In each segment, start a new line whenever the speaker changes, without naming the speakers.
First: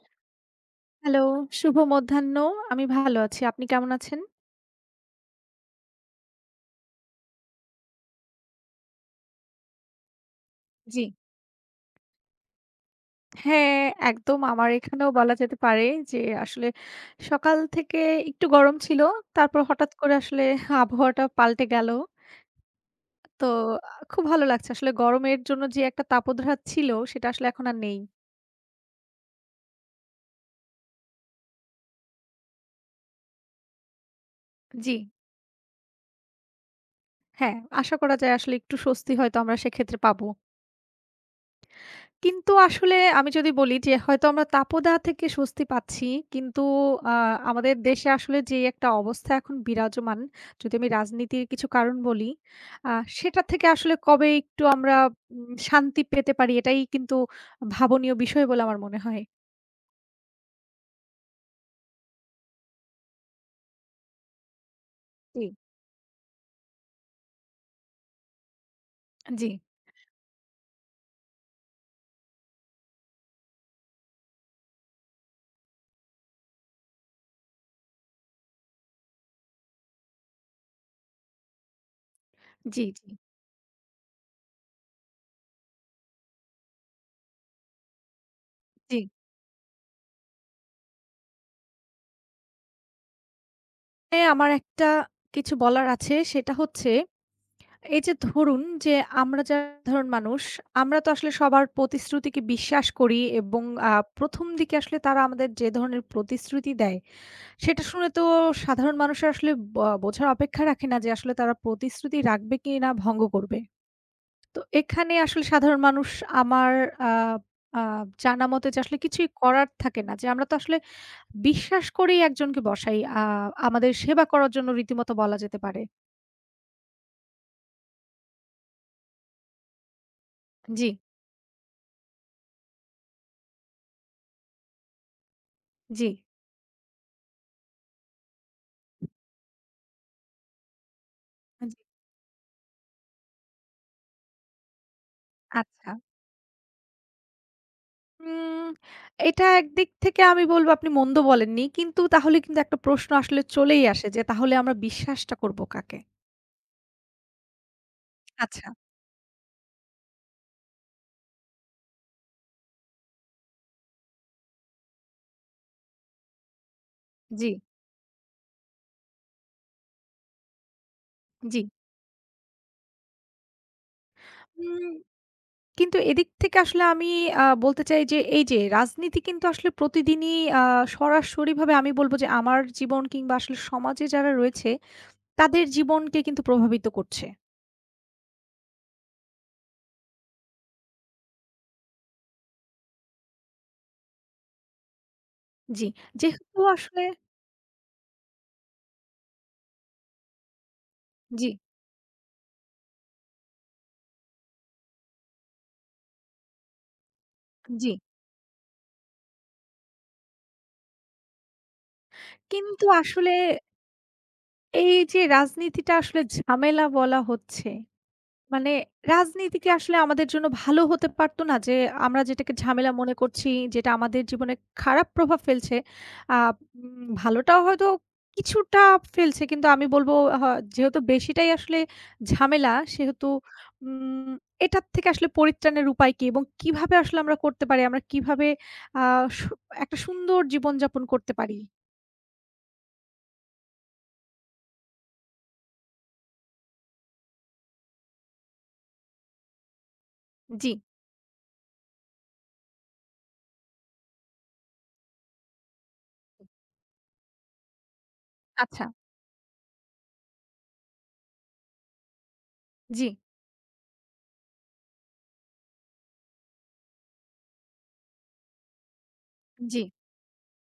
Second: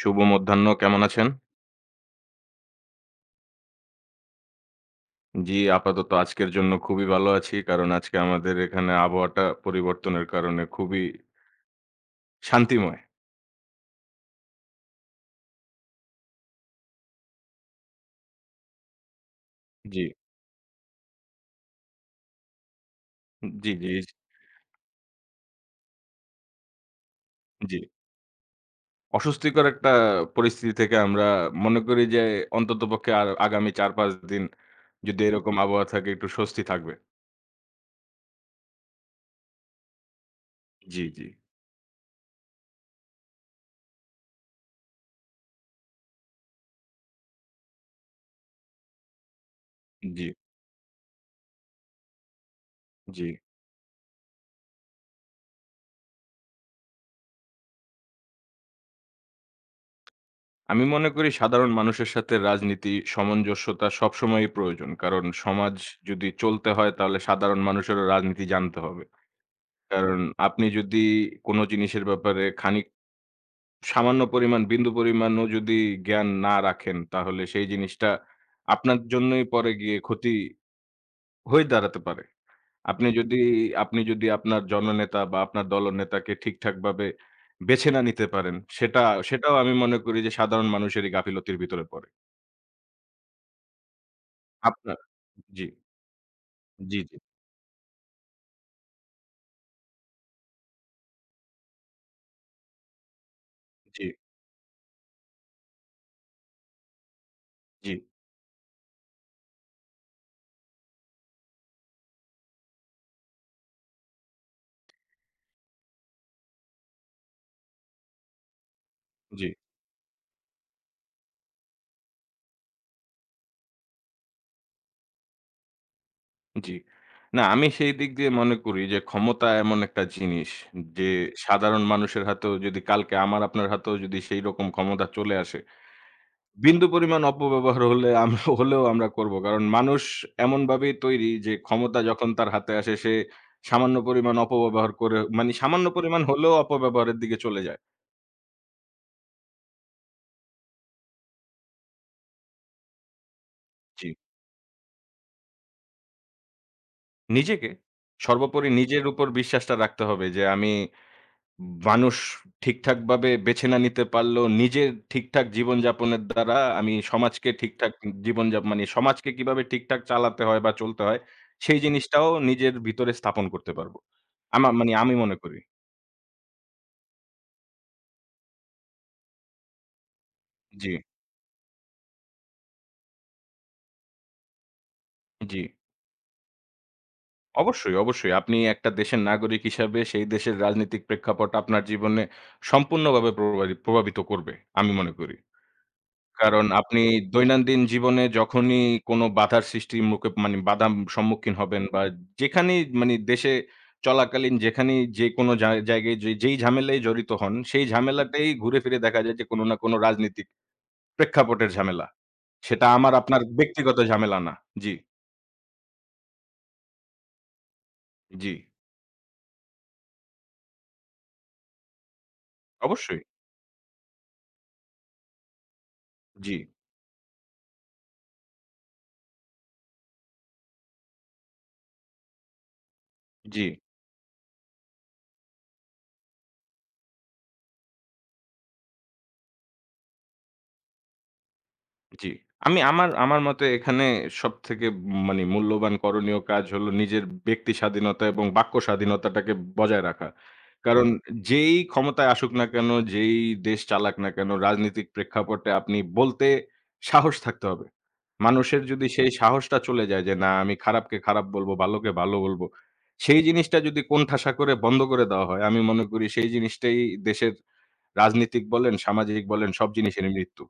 শুভ মধ্যাহ্ন, কেমন
হ্যালো,
আছেন?
শুভ মধ্যাহ্ন। আমি ভালো আছি। আপনি কেমন আছেন?
জি, আপাতত আজকের জন্য খুবই ভালো আছি। কারণ আজকে আমাদের এখানে আবহাওয়াটা পরিবর্তনের কারণে খুবই
জি।
শান্তিময়।
হ্যাঁ, একদম আমার এখানেও বলা যেতে পারে যে আসলে সকাল থেকে একটু গরম ছিল। তারপর হঠাৎ
জি,
করে আসলে আবহাওয়াটা পাল্টে গেল। তো
জি, জি,
খুব ভালো লাগছে। আসলে গরমের জন্য যে একটা তাপদ্রাজ ছিল সেটা আসলে এখন
জি।
আর নেই।
অস্বস্তিকর একটা পরিস্থিতি থেকে আমরা মনে করি যে অন্ততপক্ষে আর আগামী ৪-৫ দিন
জি।
যদি এরকম আবহাওয়া থাকে একটু স্বস্তি থাকবে।
হ্যাঁ, আশা করা যায় আসলে একটু স্বস্তি হয়তো আমরা সেক্ষেত্রে পাবো।
জি, জি,
কিন্তু আসলে আমি যদি বলি যে হয়তো আমরা তাপদাহ থেকে স্বস্তি পাচ্ছি। কিন্তু আ আমাদের দেশে আসলে যে একটা অবস্থা এখন বিরাজমান,
জি,
যদি আমি রাজনীতির কিছু কারণ বলি, আ
জি।
সেটা থেকে আসলে কবে একটু আমরা শান্তি পেতে পারি এটাই কিন্তু ভাবনীয় বিষয় বলে আমার মনে হয়।
আমি মনে করি সাধারণ মানুষের সাথে রাজনীতি সামঞ্জস্যতা সবসময়ই প্রয়োজন। কারণ
জি।
সমাজ যদি চলতে হয় তাহলে সাধারণ মানুষেরও রাজনীতি জানতে হবে।
জি,
কারণ আপনি যদি কোনো জিনিসের ব্যাপারে খানিক সামান্য পরিমাণ, বিন্দু পরিমাণও যদি জ্ঞান না রাখেন, তাহলে সেই জিনিসটা আপনার জন্যই পরে গিয়ে ক্ষতি হয়ে দাঁড়াতে পারে।
জি, জি,
আপনি যদি আপনি যদি আপনার জননেতা বা আপনার দলনেতাকে ঠিকঠাকভাবে বেছে না নিতে পারেন,
জি।
সেটাও আমি মনে করি যে সাধারণ মানুষেরই গাফিলতির ভিতরে পড়ে।
এ আমার একটা
আপনার
কিছু
জি,
বলার আছে সেটা হচ্ছে
জি, জি,
এই যে ধরুন যে আমরা যারা সাধারণ মানুষ, আমরা তো আসলে সবার প্রতিশ্রুতিকে বিশ্বাস করি এবং আ
জি,
১ম দিকে আসলে তারা আমাদের যে ধরনের প্রতিশ্রুতি দেয়, সেটা
জি,
শুনে তো সাধারণ মানুষের আসলে বোঝার অপেক্ষা রাখে না যে আসলে তারা প্রতিশ্রুতি রাখবে কি না ভঙ্গ করবে। তো এখানে আসলে সাধারণ মানুষ আমার আ আ জানা মতে যে আসলে কিছুই
জি।
করার থাকে না। যে আমরা তো আসলে বিশ্বাস করেই একজনকে বসাই। আমাদের সেবা করার জন্য রীতিমতো বলা যেতে পারে।
জি। না আমি সেই দিক দিয়ে মনে করি যে ক্ষমতা এমন একটা জিনিস
জি,
যে সাধারণ মানুষের হাতেও যদি কালকে আমার আপনার হাতেও যদি সেই রকম ক্ষমতা চলে আসে,
জি,
বিন্দু পরিমাণ অপব্যবহার হলে আমরা হলেও আমরা করব। কারণ মানুষ এমনভাবেই তৈরি যে
জি,
ক্ষমতা যখন তার হাতে আসে সে সামান্য পরিমাণ অপব্যবহার করে মানে সামান্য
আচ্ছা।
পরিমাণ হলেও অপব্যবহারের দিকে চলে যায়।
উম এটা একদিক থেকে আমি বলব আপনি মন্দ বলেননি। কিন্তু তাহলে কিন্তু একটা প্রশ্ন আসলে চলেই আসে
জি।
যে তাহলে আমরা বিশ্বাসটা করব কাকে?
নিজেকে
আচ্ছা।
সর্বোপরি নিজের উপর বিশ্বাসটা রাখতে হবে যে আমি মানুষ ঠিকঠাকভাবে বেছে না নিতে পারলেও, নিজের ঠিকঠাক জীবনযাপনের দ্বারা আমি
জি,
সমাজকে ঠিকঠাক জীবনযাপ মানে সমাজকে কিভাবে ঠিকঠাক চালাতে হয় বা চলতে হয়,
জি।
সেই জিনিসটাও নিজের ভিতরে স্থাপন করতে পারবো। আমা
উম
মানে আমি মনে করি।
কিন্তু এদিক থেকে আসলে আমি বলতে চাই যে এই যে রাজনীতি কিন্তু আসলে প্রতিদিনই আ
জি,
সরাসরিভাবে আমি বলব যে আমার জীবন কিংবা আসলে সমাজে যারা রয়েছে
জি।
তাদের জীবনকে কিন্তু প্রভাবিত করছে।
অবশ্যই, অবশ্যই। আপনি একটা দেশের নাগরিক হিসাবে সেই দেশের রাজনৈতিক প্রেক্ষাপট আপনার জীবনে সম্পূর্ণভাবে প্রভাবিত করবে, আমি মনে করি।
জি। যেহেতু
কারণ আপনি
আসলে
দৈনন্দিন জীবনে যখনই কোনো বাধার
জি,
সম্মুখীন হবেন বা যেখানেই মানে দেশে চলাকালীন যেখানেই যেকোনো জায়গায় যেই ঝামেলায় জড়িত হন, সেই
জি।
ঝামেলাটাই ঘুরে ফিরে দেখা যায় যে কোনো না কোনো রাজনীতিক প্রেক্ষাপটের ঝামেলা।
কিন্তু
সেটা আমার
আসলে
আপনার ব্যক্তিগত ঝামেলা না।
এই
জি,
যে রাজনীতিটা আসলে ঝামেলা বলা হচ্ছে
জি।
মানে রাজনীতি কি আসলে আমাদের জন্য ভালো হতে পারতো না? যে আমরা যেটাকে ঝামেলা মনে
অবশ্যই।
করছি, যেটা আমাদের জীবনে খারাপ প্রভাব ফেলছে, আ
জি,
ভালোটাও হয়তো কিছুটা ফেলছে। কিন্তু আমি বলব হ যেহেতু বেশিটাই আসলে ঝামেলা, সেহেতু
জি।
উম এটার থেকে আসলে পরিত্রাণের উপায় কি? এবং কিভাবে আসলে আমরা করতে পারি? আমরা কিভাবে আ সু একটা সুন্দর জীবনযাপন করতে পারি?
জি। আমি আমার আমার মতে এখানে সবথেকে মানে মূল্যবান করণীয় কাজ হলো নিজের ব্যক্তি স্বাধীনতা এবং বাক্য স্বাধীনতাটাকে বজায় রাখা।
জি,
কারণ হুম। যেই ক্ষমতায় আসুক না কেন, যেই দেশ চালাক না কেন, রাজনীতিক প্রেক্ষাপটে আপনি বলতে সাহস থাকতে হবে। মানুষের
আচ্ছা,
যদি সেই সাহসটা চলে যায় যে, "না আমি খারাপকে খারাপ বলবো, ভালোকে ভালো বলবো।"
জি,
সেই জিনিসটা যদি কোণঠাসা করে বন্ধ করে দেওয়া হয়, আমি মনে করি সেই জিনিসটাই দেশের রাজনীতিক বলেন, সামাজিক বলেন
জি।
সব জিনিসেরই মৃত্যু।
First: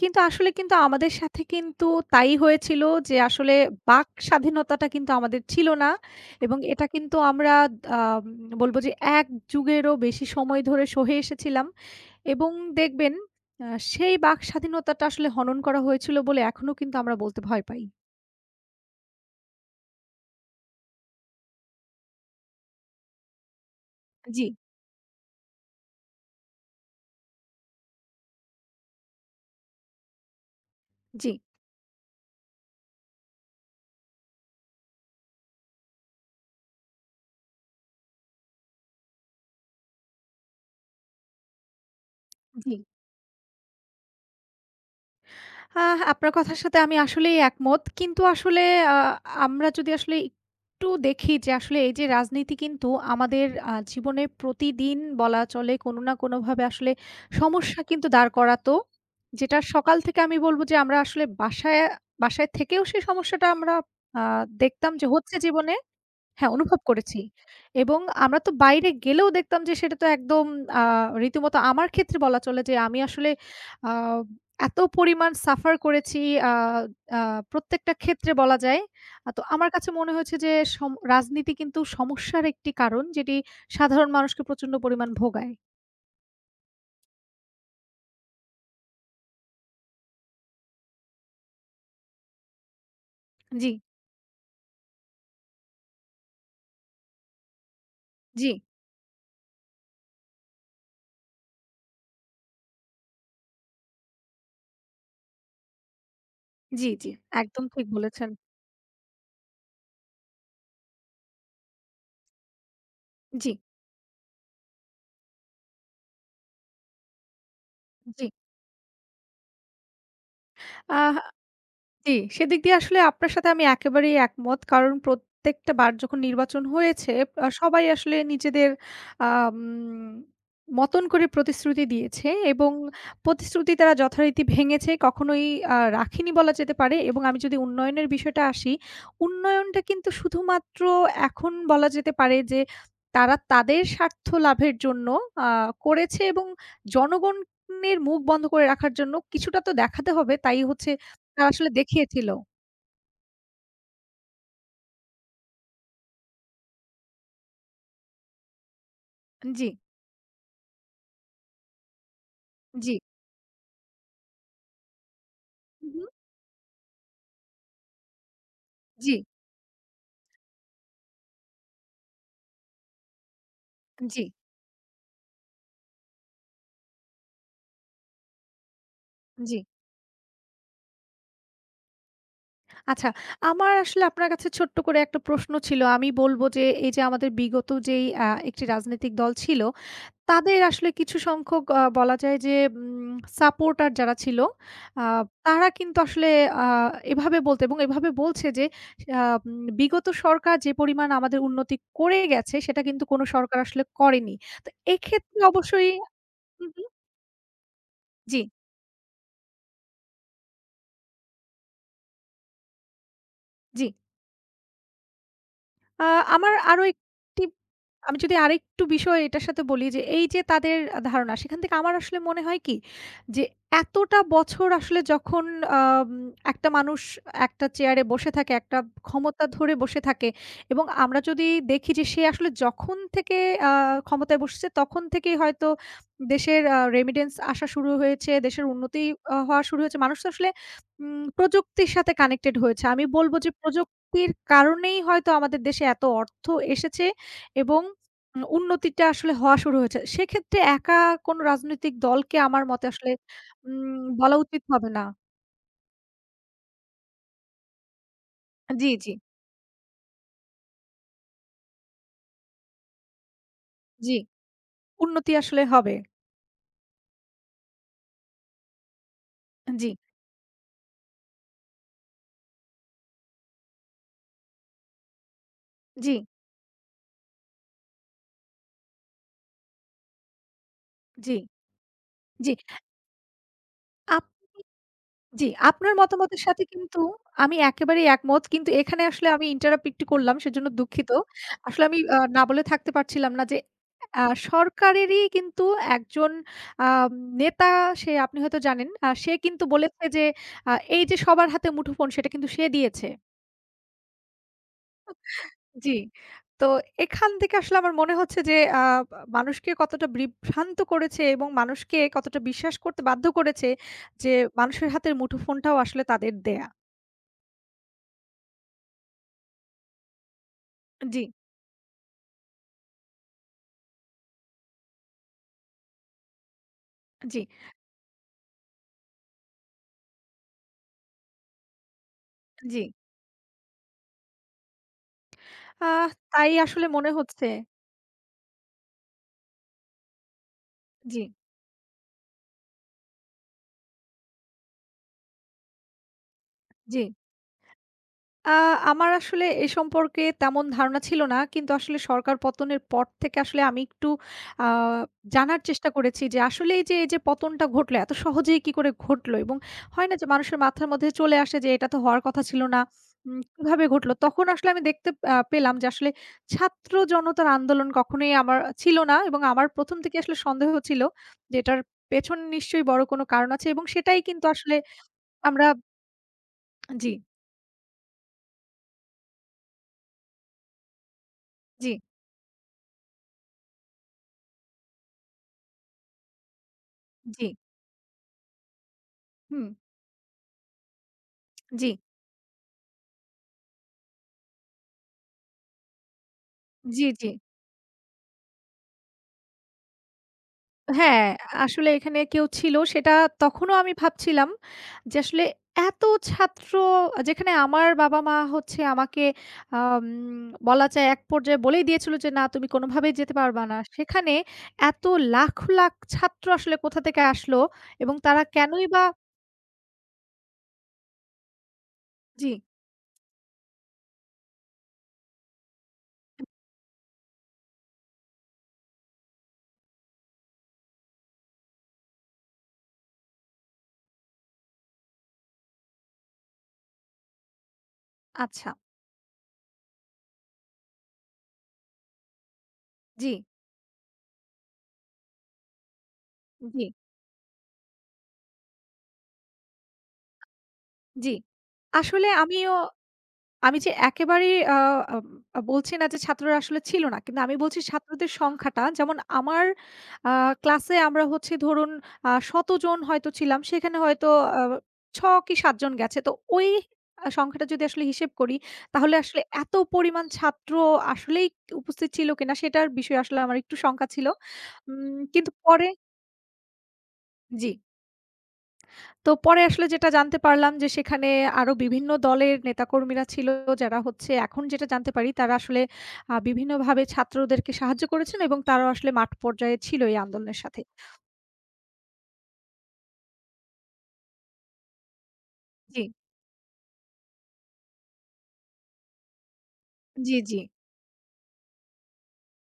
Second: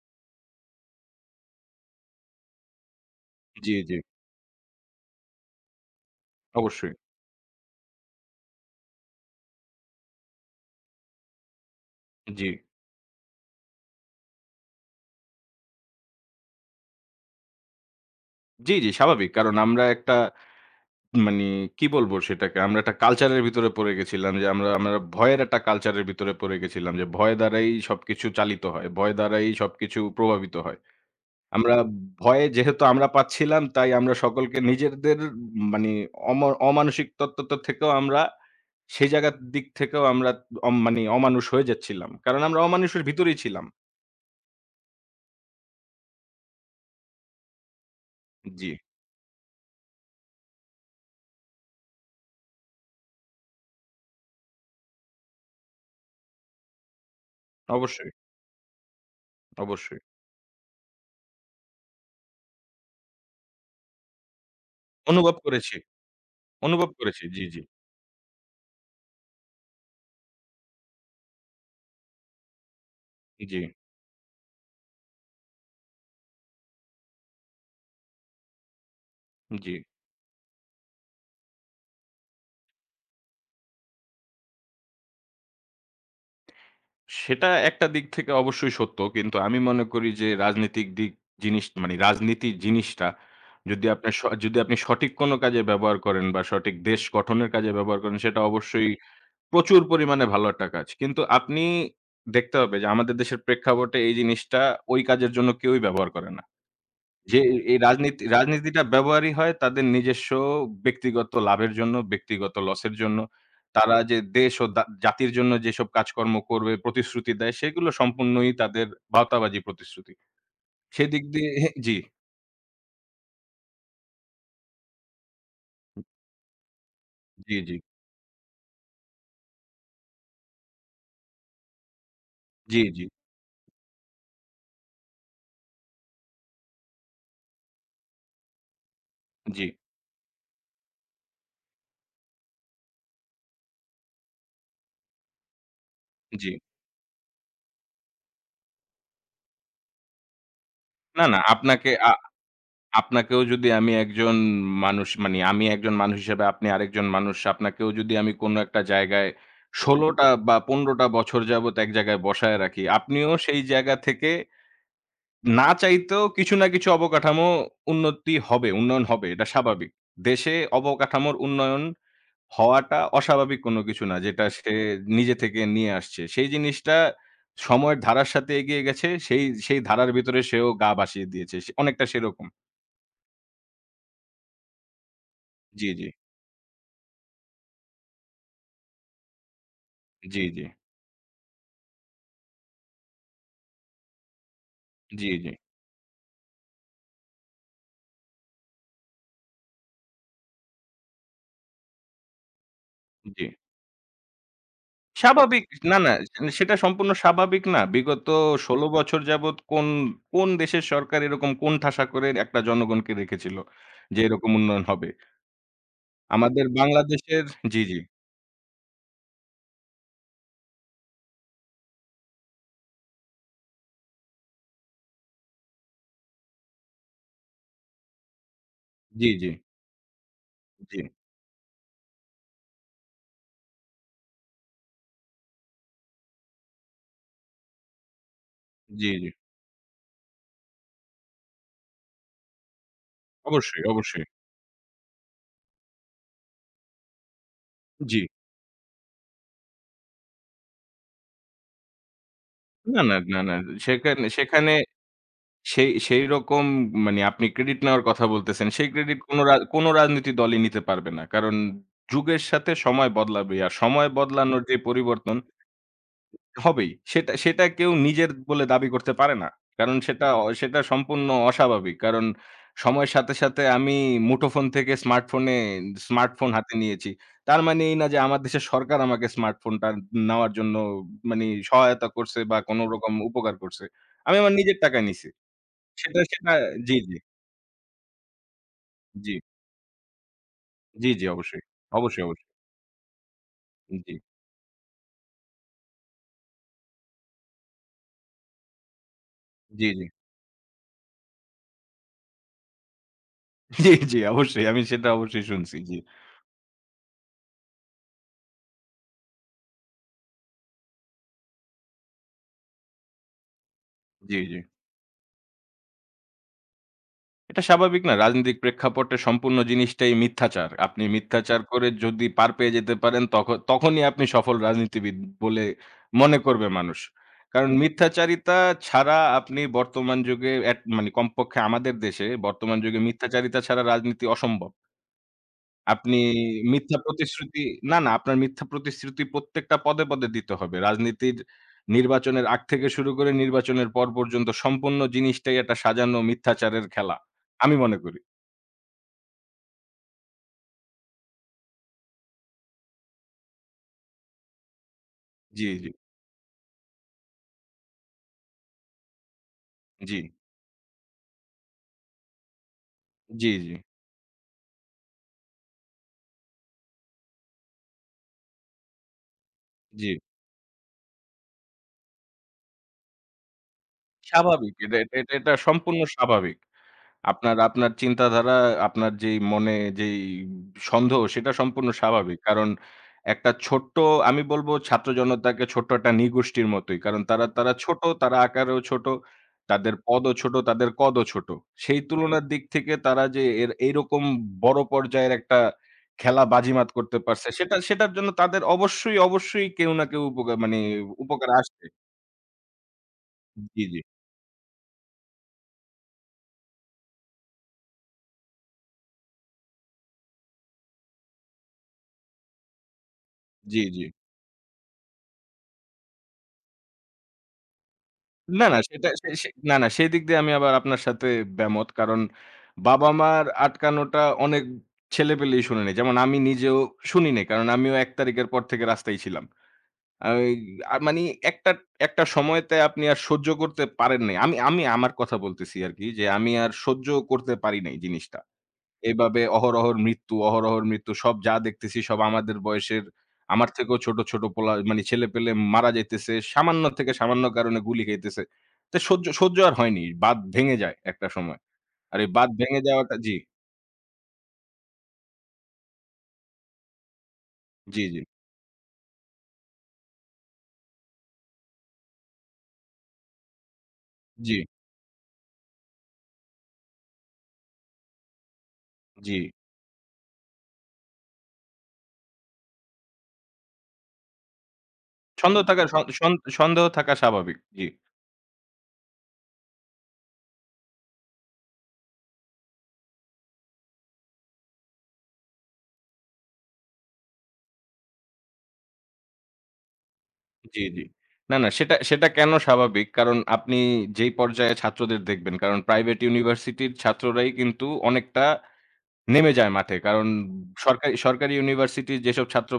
কিন্তু আসলে কিন্তু আমাদের সাথে কিন্তু তাই হয়েছিল যে আসলে
জি, জি।
বাক স্বাধীনতাটা কিন্তু আমাদের ছিল না এবং এটা
অবশ্যই।
কিন্তু আমরা আম বলব যে ১ যুগেরও বেশি সময় ধরে সহে এসেছিলাম
জি।
এবং দেখবেন আ সেই বাক স্বাধীনতাটা আসলে হনন করা হয়েছিল বলে এখনো কিন্তু আমরা বলতে ভয় পাই।
জি, জি, স্বাভাবিক। কারণ আমরা একটা মানি কি বলবো সেটাকে? আমরা একটা কালচারের ভিতরে পড়ে গেছিলাম
জি,
যে আমরা আমরা ভয়ের একটা কালচারের ভিতরে পড়ে গেছিলাম যে ভয় দ্বারাই সবকিছু চালিত হয়। ভয় দ্বারাই সবকিছু প্রভাবিত হয়।
জি।
আমরা ভয়ে যেহেতু আমরা পাচ্ছিলাম তাই আমরা সকলকে নিজেদের মানি অম অমানসিক তত্ত্ব থেকেও আমরা সেই জায়গার দিক থেকেও আমরা অম মানি অমানুষ হয়ে যাচ্ছিলাম। কারণ আমরা
জি।
অমানুষের ভিতরেই ছিলাম।
আহ আপনার কথার সাথে আমি আসলেই একমত। কিন্তু আসলে
জি,
আ আমরা যদি আসলে একটু দেখি যে আসলে এই যে রাজনীতি কিন্তু আমাদের জীবনে প্রতিদিন বলা চলে কোনো না কোনোভাবে আসলে সমস্যা কিন্তু
অবশ্যই,
দাঁড় করাতো। যেটা সকাল
অবশ্যই।
থেকে আমি বলব যে আমরা আসলে বাসায় বাসায় থেকেও সেই সমস্যাটা আমরা আ দেখতাম যে
অনুভব
হচ্ছে জীবনে।
করেছি,
হ্যাঁ, অনুভব
অনুভব
করেছি।
করেছি। জি, জি,
এবং আমরা তো বাইরে গেলেও দেখতাম যে সেটা তো একদম আ রীতিমতো আমার ক্ষেত্রে বলা চলে যে আমি আসলে
জি,
আ এত পরিমাণ সাফার করেছি আ আ প্রত্যেকটা ক্ষেত্রে বলা যায়। তো আমার
জি।
কাছে মনে হয়েছে যে রাজনীতি কিন্তু সমস্যার একটি কারণ যেটি সাধারণ মানুষকে প্রচন্ড পরিমাণ ভোগায়।
সেটা একটা দিক থেকে অবশ্যই সত্য। কিন্তু আমি মনে করি যে রাজনৈতিক দিক জিনিস মানে রাজনীতি জিনিসটা
জি,
যদি আপনার স যদি আপনি সঠিক কোনো কাজে ব্যবহার করেন বা সঠিক দেশ গঠনের কাজে ব্যবহার করেন সেটা
জি,
অবশ্যই প্রচুর পরিমাণে ভালো একটা কাজ। কিন্তু আপনি দেখতে হবে যে আমাদের দেশের প্রেক্ষাপটে এই জিনিসটা ওই কাজের জন্য কেউই ব্যবহার করে না।
জি, জি।
যে
একদম
এই
ঠিক
রাজনীতি
বলেছেন।
রাজনীতিটা ব্যবহারই হয় তাদের নিজস্ব ব্যক্তিগত লাভের জন্য, ব্যক্তিগত লসের জন্য।
জি,
তারা যে দেশ ও জাতির জন্য যেসব কাজকর্ম করবে, প্রতিশ্রুতি দেয় সেগুলো
জি।
সম্পূর্ণই তাদের ভাওতাবাজি প্রতিশ্রুতি।
আহ
সেদিক দিয়ে জি,
জি, সেদিক দিয়ে আসলে আপনার সাথে আমি একেবারেই একমত। কারণ প্রত্যেকটা বার যখন নির্বাচন হয়েছে
জি, জি,
সবাই আসলে নিজেদের আম মতন করে প্রতিশ্রুতি দিয়েছে এবং
জি, জি,
প্রতিশ্রুতি তারা যথারীতি ভেঙেছে। কখনোই রাখেনি বলা যেতে পারে এবং আমি যদি উন্নয়নের বিষয়টা আসি,
জি,
উন্নয়নটা কিন্তু শুধুমাত্র এখন বলা যেতে পারে যে তারা তাদের স্বার্থ লাভের জন্য আ করেছে এবং
জি।
জনগণের মুখ বন্ধ করে রাখার জন্য কিছুটা তো দেখাতে হবে। তাই হচ্ছে
না, না
তা আসলে
আপনাকে
দেখিয়েছিল।
আপনাকেও যদি আমি একজন মানুষ মানে আমি একজন মানুষ হিসেবে আপনি আরেকজন মানুষ, আপনাকেও যদি আমি কোনো একটা জায়গায়
জি,
১৬টা টা বা ১৫টা টা বছর যাবত এক জায়গায় বসায় রাখি,
জি,
আপনিও সেই জায়গা থেকে না
হু, হু,
চাইতেও কিছু না কিছু অবকাঠামো উন্নতি হবে, উন্নয়ন
জি,
হবে। এটা স্বাভাবিক। দেশে অবকাঠামোর উন্নয়ন হওয়াটা অস্বাভাবিক কোনো কিছু না।
জি,
যেটা সে নিজে থেকে নিয়ে আসছে। সেই জিনিসটা সময়ের ধারার সাথে এগিয়ে গেছে। সেই
জি।
সেই ধারার ভিতরে সেও গা ভাসিয়ে দিয়েছে। সে অনেকটা সেরকম।
আচ্ছা আমার আসলে আপনার কাছে ছোট্ট করে একটা প্রশ্ন ছিল।
জি, জি,
আমি বলব যে এই যে আমাদের বিগত যেই একটি রাজনৈতিক দল ছিল,
জি,
তাদের আসলে কিছু সংখ্যক বলা যায় যে উম সাপোর্টার যারা ছিল, আ
জি, জি, জি,
তারা কিন্তু আসলে আ এভাবে বলতো এবং এভাবে বলছে যে আ উম বিগত সরকার যে পরিমাণ আমাদের উন্নতি করে গেছে সেটা কিন্তু কোন
জি।
সরকার আসলে করেনি। তো এক্ষেত্রে
স্বাভাবিক
অবশ্যই
না, না
হু,
সেটা
হু,
সম্পূর্ণ স্বাভাবিক না। বিগত
জি,
১৬ বছর যাবৎ কোন, কোন দেশের সরকার এরকম কোণঠাসা করে একটা জনগণকে রেখেছিল
জি।
যে এরকম উন্নয়ন হবে?
আ আমার
আমাদের
আরো একটি
বাংলাদেশের জি, জি,
আমি যদি আরেকটু বিষয় এটার সাথে বলি যে, এই যে তাদের ধারণা সেখান থেকে আমার আসলে মনে হয় কি যে, এতটা বছর আসলে যখন আম একটা মানুষ একটা চেয়ারে বসে থাকে, একটা
জি,
ক্ষমতা
জি,
ধরে বসে থাকে এবং
জি,
আমরা যদি দেখি যে সে আসলে যখন থেকে আ ক্ষমতায় বসেছে তখন থেকেই হয়তো দেশের রেমিটেন্স আসা শুরু হয়েছে, দেশের উন্নতি
জি, জি।
হওয়া শুরু হয়েছে। মানুষ তো আসলে প্রযুক্তির সাথে কানেক্টেড হয়েছে। আমি বলব যে
অবশ্যই,
প্রযুক্তি
অবশ্যই।
প্রযুক্তির কারণেই হয়তো আমাদের দেশে এত অর্থ এসেছে এবং
জি।
উন্নতিটা আসলে হওয়া শুরু হয়েছে। সেক্ষেত্রে একা কোনো রাজনৈতিক দলকে আমার মতে
না,
আসলে
না, না, না। সেখানে
বলা উচিত
সেখানে
হবে না
সেই সেইরকম মানে আপনি ক্রেডিট নেওয়ার কথা বলতেছেন। সেই
জি, জি,
ক্রেডিট কোন রাজনৈতিক দলই নিতে পারবে না। কারণ যুগের সাথে সময় বদলাবে। আর সময়
জি।
বদলানোর যে
উন্নতি
পরিবর্তন
আসলে হবে।
হবেই। সেটা সেটা কেউ নিজের বলে দাবি করতে পারে না।
জি,
কারণ সেটা সম্পূর্ণ অস্বাভাবিক। কারণ সময়ের সাথে, সাথে আমি মুঠোফোন থেকে স্মার্টফোনে
জি,
স্মার্টফোন হাতে নিয়েছি। তার মানে এই না যে আমার দেশের সরকার আমাকে স্মার্টফোনটা নেওয়ার জন্য
জি,
মানি সহায়তা করছে
জি।
বা কোনো রকম উপকার করছে। আমি আমার
আপনি
নিজের টাকায় নিছি।
জি, আপনার
সেটা
মতামতের
সেটা
সাথে
জি,
কিন্তু
জি,
আমি একেবারেই একমত। কিন্তু এখানে আসলে
জি,
আমি ইন্টারাপ্ট একটু করলাম সেজন্য
জি,
দুঃখিত।
জি অবশ্যই।
আসলে আমি
অবশ্যই,
না
অবশ্যই।
বলে থাকতে পারছিলাম না যে
জি,
আ সরকারেরই কিন্তু একজন আম নেতা সে আপনি হয়তো জানেন। সে কিন্তু
জি, জি,
বলেছে যে এই যে সবার হাতে মুঠোফোন সেটা কিন্তু সে দিয়েছে।
জি, জি অবশ্যই। আমি সেটা অবশ্যই শুনছি।
জি।
জি,
তো এখান থেকে আসলে আমার মনে হচ্ছে যে মানুষকে কতটা বিভ্রান্ত করেছে এবং মানুষকে কতটা বিশ্বাস করতে বাধ্য করেছে যে
জি, জি।
মানুষের হাতের মুঠোফোনটাও আসলে তাদের দেয়া।
এটা স্বাভাবিক না। রাজনৈতিক প্রেক্ষাপটে সম্পূর্ণ জিনিসটাই মিথ্যাচার। আপনি
জি।
মিথ্যাচার করে যদি পার পেয়ে যেতে পারেন তখনই আপনি সফল রাজনীতিবিদ বলে মনে করবে মানুষ।
জি,
কারণ মিথ্যাচারিতা ছাড়া আপনি বর্তমান যুগে এট মানে কমপক্ষে আমাদের দেশে বর্তমান
জি।
যুগে মিথ্যাচারিতা ছাড়া রাজনীতি অসম্ভব।
আহ
আপনি
তাই আসলে
মিথ্যা
মনে হচ্ছে
প্রতিশ্রুতি না, না আপনার মিথ্যা প্রতিশ্রুতি প্রত্যেকটা পদে, পদে দিতে হবে।
জি,
রাজনীতির নির্বাচনের আগ থেকে শুরু করে নির্বাচনের পর পর্যন্ত সম্পূর্ণ জিনিসটাই একটা সাজানো মিথ্যাচারের
জি।
খেলা। আমি মনে করি।
আ আমার আসলে এ সম্পর্কে তেমন ধারণা ছিল না। কিন্তু আসলে সরকার পতনের পর থেকে আসলে আমি একটু আ জানার
জি, জি,
চেষ্টা করেছি যে আসলে এই যে পতনটা ঘটলো এত সহজেই কি করে ঘটলো? এবং হয় না
জি,
যে মানুষের মাথার মধ্যে চলে আসে যে এটা তো হওয়ার কথা ছিল না।
জি, জি,
কিভাবে ঘটলো? তখন আসলে আমি দেখতে পেলাম যে আসলে ছাত্র জনতার আন্দোলন কখনোই আমার ছিল না এবং আমার ১ম
জি।
থেকে আসলে সন্দেহ ছিল যে এটার পেছন নিশ্চয়ই বড় কোনো কারণ আছে এবং সেটাই কিন্তু
স্বাভাবিক।
আসলে
এটা এটা এটা এটা
আমরা
সম্পূর্ণ স্বাভাবিক।
জি,
আপনার আপনার চিন্তাধারা, আপনার যেই সন্দেহ সেটা সম্পূর্ণ
জি,
স্বাভাবিক। কারণ একটা ছোট্ট আমি বলব ছাত্র জনতাকে ছোট্ট একটা নিগোষ্ঠীর মতোই। কারণ
জি,
তারা তারা ছোট, তারা আকারেও ছোট,
হুম,
তাদের পদও ছোট, তাদের কদও ছোট।
জি।
সেই তুলনার দিক থেকে তারা যে এইরকম বড় পর্যায়ের একটা খেলা বাজিমাত
জি,
করতে
জি।
পারছে সেটার জন্য তাদের অবশ্যই, অবশ্যই কেউ না কেউ
হ্যাঁ,
উপকারে আসছে।
আসলে এখানে কেউ ছিল সেটা তখনও
জি,
আমি
জি,
ভাবছিলাম যে আসলে এত ছাত্র যেখানে আমার বাবা-মা হচ্ছে আমাকে আম বলা যায় এক পর্যায়ে বলেই দিয়েছিল যে, "না তুমি কোনোভাবেই যেতে পারবা না।"
জি, জি।
সেখানে এত লাখ, লাখ ছাত্র আসলে কোথা থেকে আসলো এবং তারা
না, না
কেনই বা
সেটা সে সে না, না সেদিক দিয়ে আমি আবার আপনার সাথে দ্বিমত। কারণ
জি,
বাবা-মার আটকানোটা অনেক ছেলেপেলেই শোনেনি। যেমন আমি নিজেও শুনি নাই। কারণ আমিও ১ তারিখের পর থেকে রাস্তায় ছিলাম। ওই আ মানি একটা, একটা সময়তে আপনি আর সহ্য করতে পারেন নাই। আমি আমি আমার কথা বলতেছি আরকি যে আমি আর সহ্য করতে পারি নাই জিনিসটা।
আচ্ছা।
এভাবে অহরহর মৃত্যু, অহরহর মৃত্যু। সব যা দেখতেছি সব আমাদের বয়সের,
জি,
আমার থেকেও ছোট, ছোট পোলা মানে ছেলেপেলে মারা যাইতেছে।
জি,
সামান্য থেকে সামান্য কারণে গুলি খাইতেছে। তো সহ্য সহ্য আর হয়নি। বাঁধ ভেঙে যায় একটা
জি।
সময়। আর
আসলে
এই বাঁধ
আমিও
ভেঙে যাওয়াটা জি,
আমি যে একেবারেই আ আম আ বলছি না যে ছাত্ররা আসলে ছিল না। কিন্তু আমি বলছি
জি, জি,
ছাত্রদের সংখ্যাটা যেমন আমার আ ক্লাসে আমরা হচ্ছে ধরুন শতজন হয়তো ছিলাম। সেখানে হয়তো
জি,
আ ৬ কি ৭ জন গেছে। তো ওই সংখ্যাটা যদি আসলে হিসেব করি তাহলে
জি।
আসলে এত পরিমাণ ছাত্র আসলেই উপস্থিত ছিল কিনা সেটার বিষয়ে আসলে আমার একটু শঙ্কা ছিল। কিন্তু
সন্দেহ থাকা
পরে
সন সন সন্দেহ থাকা স্বাভাবিক।
জি।
জি,
তো পরে আসলে যেটা জানতে পারলাম যে সেখানে আরো বিভিন্ন দলের নেতাকর্মীরা ছিল যারা হচ্ছে এখন যেটা জানতে পারি তারা আসলে বিভিন্নভাবে ছাত্রদেরকে সাহায্য করেছেন এবং তারাও আসলে মাঠ পর্যায়ে ছিল এই আন্দোলনের
জি,
সাথে।
জি। না, না সেটা সেটা কেন স্বাভাবিক? কারণ আপনি যেই পর্যায়ে ছাত্রদের দেখবেন, কারণ
জি,
প্রাইভেট ইউনিভার্সিটির ছাত্ররাই কিন্তু অনেকটা নেমে যায় মাঠে। কারণ
জি, জি,
সরকারি সরকারি ইউনিভার্সিটির যেসব ছাত্র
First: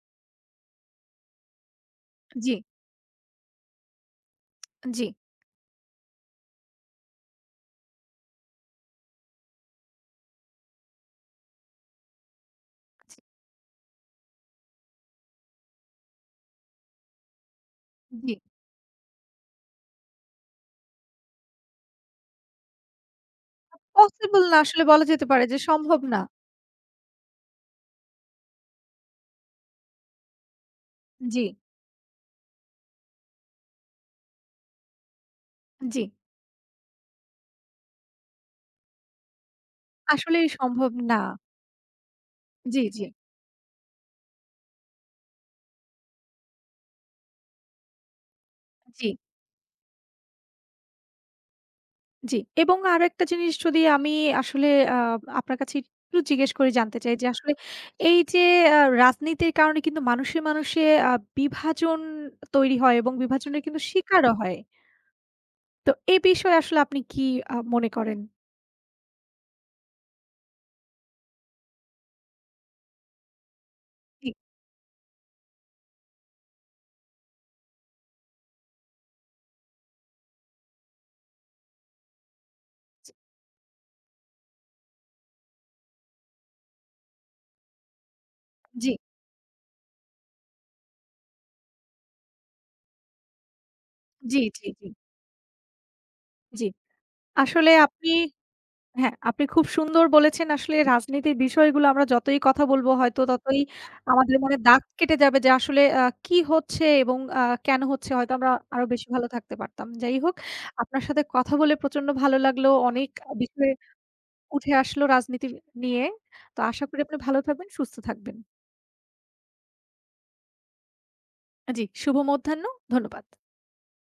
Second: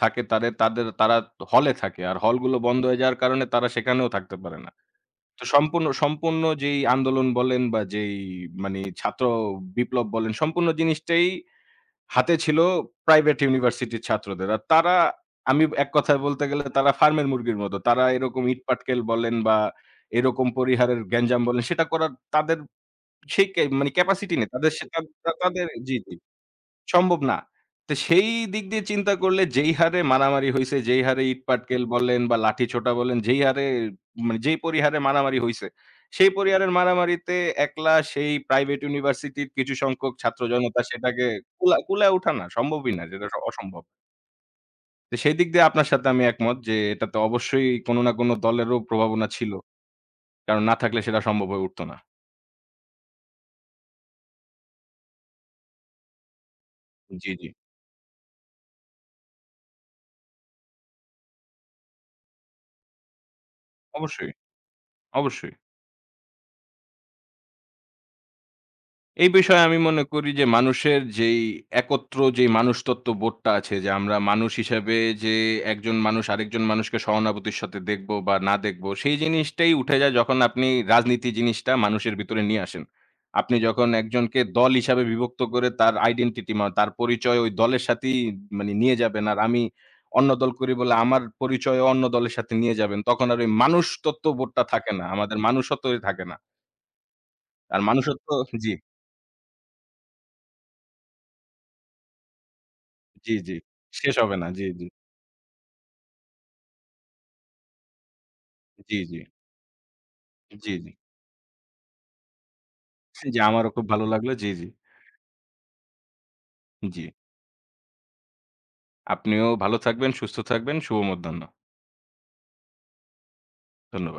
থাকে তাদের তাদের তারা হলে থাকে। আর
জি,
হলগুলো বন্ধ হয়ে যাওয়ার কারণে তারা সেখানেও থাকতে পারে না।
জি,
তো সম্পূর্ণ সম্পূর্ণ যেই আন্দোলন বলেন বা যেই ছাত্র বিপ্লব বলেন সম্পূর্ণ জিনিসটাই হাতে ছিল প্রাইভেট ইউনিভার্সিটির ছাত্রদের। আর তারা আমি এক কথায় বলতে গেলে তারা ফার্মের মুরগির মতো। তারা
জি।
এরকম ইটপাটকেল বলেন বা এরকম পরিহারের গ্যাঞ্জাম বলেন সেটা করার তাদের সেই কে মানে ক্যাপাসিটি
পসিবল
নেই।
না
তাদের
আসলে
সে তা
বলা যেতে পারে যে
তাদের জি,
সম্ভব
জি।
না।
সম্ভব না। তো সেই দিক দিয়ে চিন্তা করলে যেই হারে মারামারি হইছে, যেই হারে
জি,
ইটপাটকেল বলেন বা লাঠিসোঁটা বলেন, যেই হারে মানে যেই পরিহারে মারামারি হইছে,
জি।
সেই পরিহারের মারামারিতে একলা সেই প্রাইভেট ইউনিভার্সিটির কিছু সংখ্যক ছাত্র
আসলেই
জনতা
সম্ভব না।
সেটাকে কুলায় ওঠা না,
জি,
সম্ভবই
জি,
না, যেটা অসম্ভব। তো সেই দিক দিয়ে আপনার সাথে আমি একমত যে এটাতে অবশ্যই কোনো না কোনো দলেরও
জি।
প্রভাবনা ছিল। কারণ না থাকলে সেটা সম্ভব হয়ে উঠত না।
জি। এবং আরেকটা জিনিস যদি আমি আসলে আ আপনার কাছে একটু জিজ্ঞেস করে জানতে চাই যে
জি, জি।
আসলে এই যে রাজনীতির কারণে কিন্তু মানুষে, মানুষে আ বিভাজন তৈরি হয় এবং বিভাজনের কিন্তু
অবশ্যই,
শিকারও হয়।
অবশ্যই।
তো এ বিষয়ে আসলে আপনি কি মনে করেন?
এই বিষয়ে আমি মনে করি যে মানুষের যেই একত্র যেই মানুষতত্ত্ব বোধটা আছে যে আমরা
জি,
মানুষ হিসাবে যে একজন মানুষ আরেকজন মানুষকে সহানুভূতির সাথে দেখব বা না দেখব সেই জিনিসটাই উঠে যায় যখন আপনি রাজনীতি জিনিসটা মানুষের ভিতরে নিয়ে আসেন। আপনি যখন একজনকে দল হিসাবে বিভক্ত করে তার আইডেন্টিটি মা তার পরিচয় ওই দলের সাথেই
জি,
নিয়ে যাবেন। আর আমি অন্য দল করি বলে আমার পরিচয় অন্য দলের সাথে নিয়ে যাবেন। তখন আর ওই মানুষতত্ত্ব
জি,
বোধটা
জি, জি,
থাকে না। আমাদের মানুষত্বই থাকে না।
জি। আসলে
আর
আপনি
মানুষত্ব জি।
হ্যাঁ, আপনি খুব সুন্দর বলেছেন। আসলে রাজনীতির বিষয়গুলো আমরা যতই কথা বলব হয়তো
জি, জি।
ততই
শেষ
আমাদের
হবে না।
মনে
জি,
দাগ
জি।
কেটে যাবে যে আসলে কি হচ্ছে এবং কেন হচ্ছে হয়তো আমরা আরো
জি,
বেশি
জি।
ভালো থাকতে পারতাম। যাই হোক,
জি, জি।
আপনার সাথে কথা বলে প্রচন্ড ভালো লাগলো। অনেক
জি,
বিষয়
আমারও খুব ভালো লাগলো। জি, জি।
উঠে আসলো রাজনীতি নিয়ে। তো আশা করি
জি।
আপনি ভালো থাকবেন, সুস্থ থাকবেন।
আপনিও ভালো থাকবেন, সুস্থ থাকবেন। শুভ মধ্যাহ্ন।
জি, শুভ মধ্যাহ্ন। ধন্যবাদ।
ধন্যবাদ।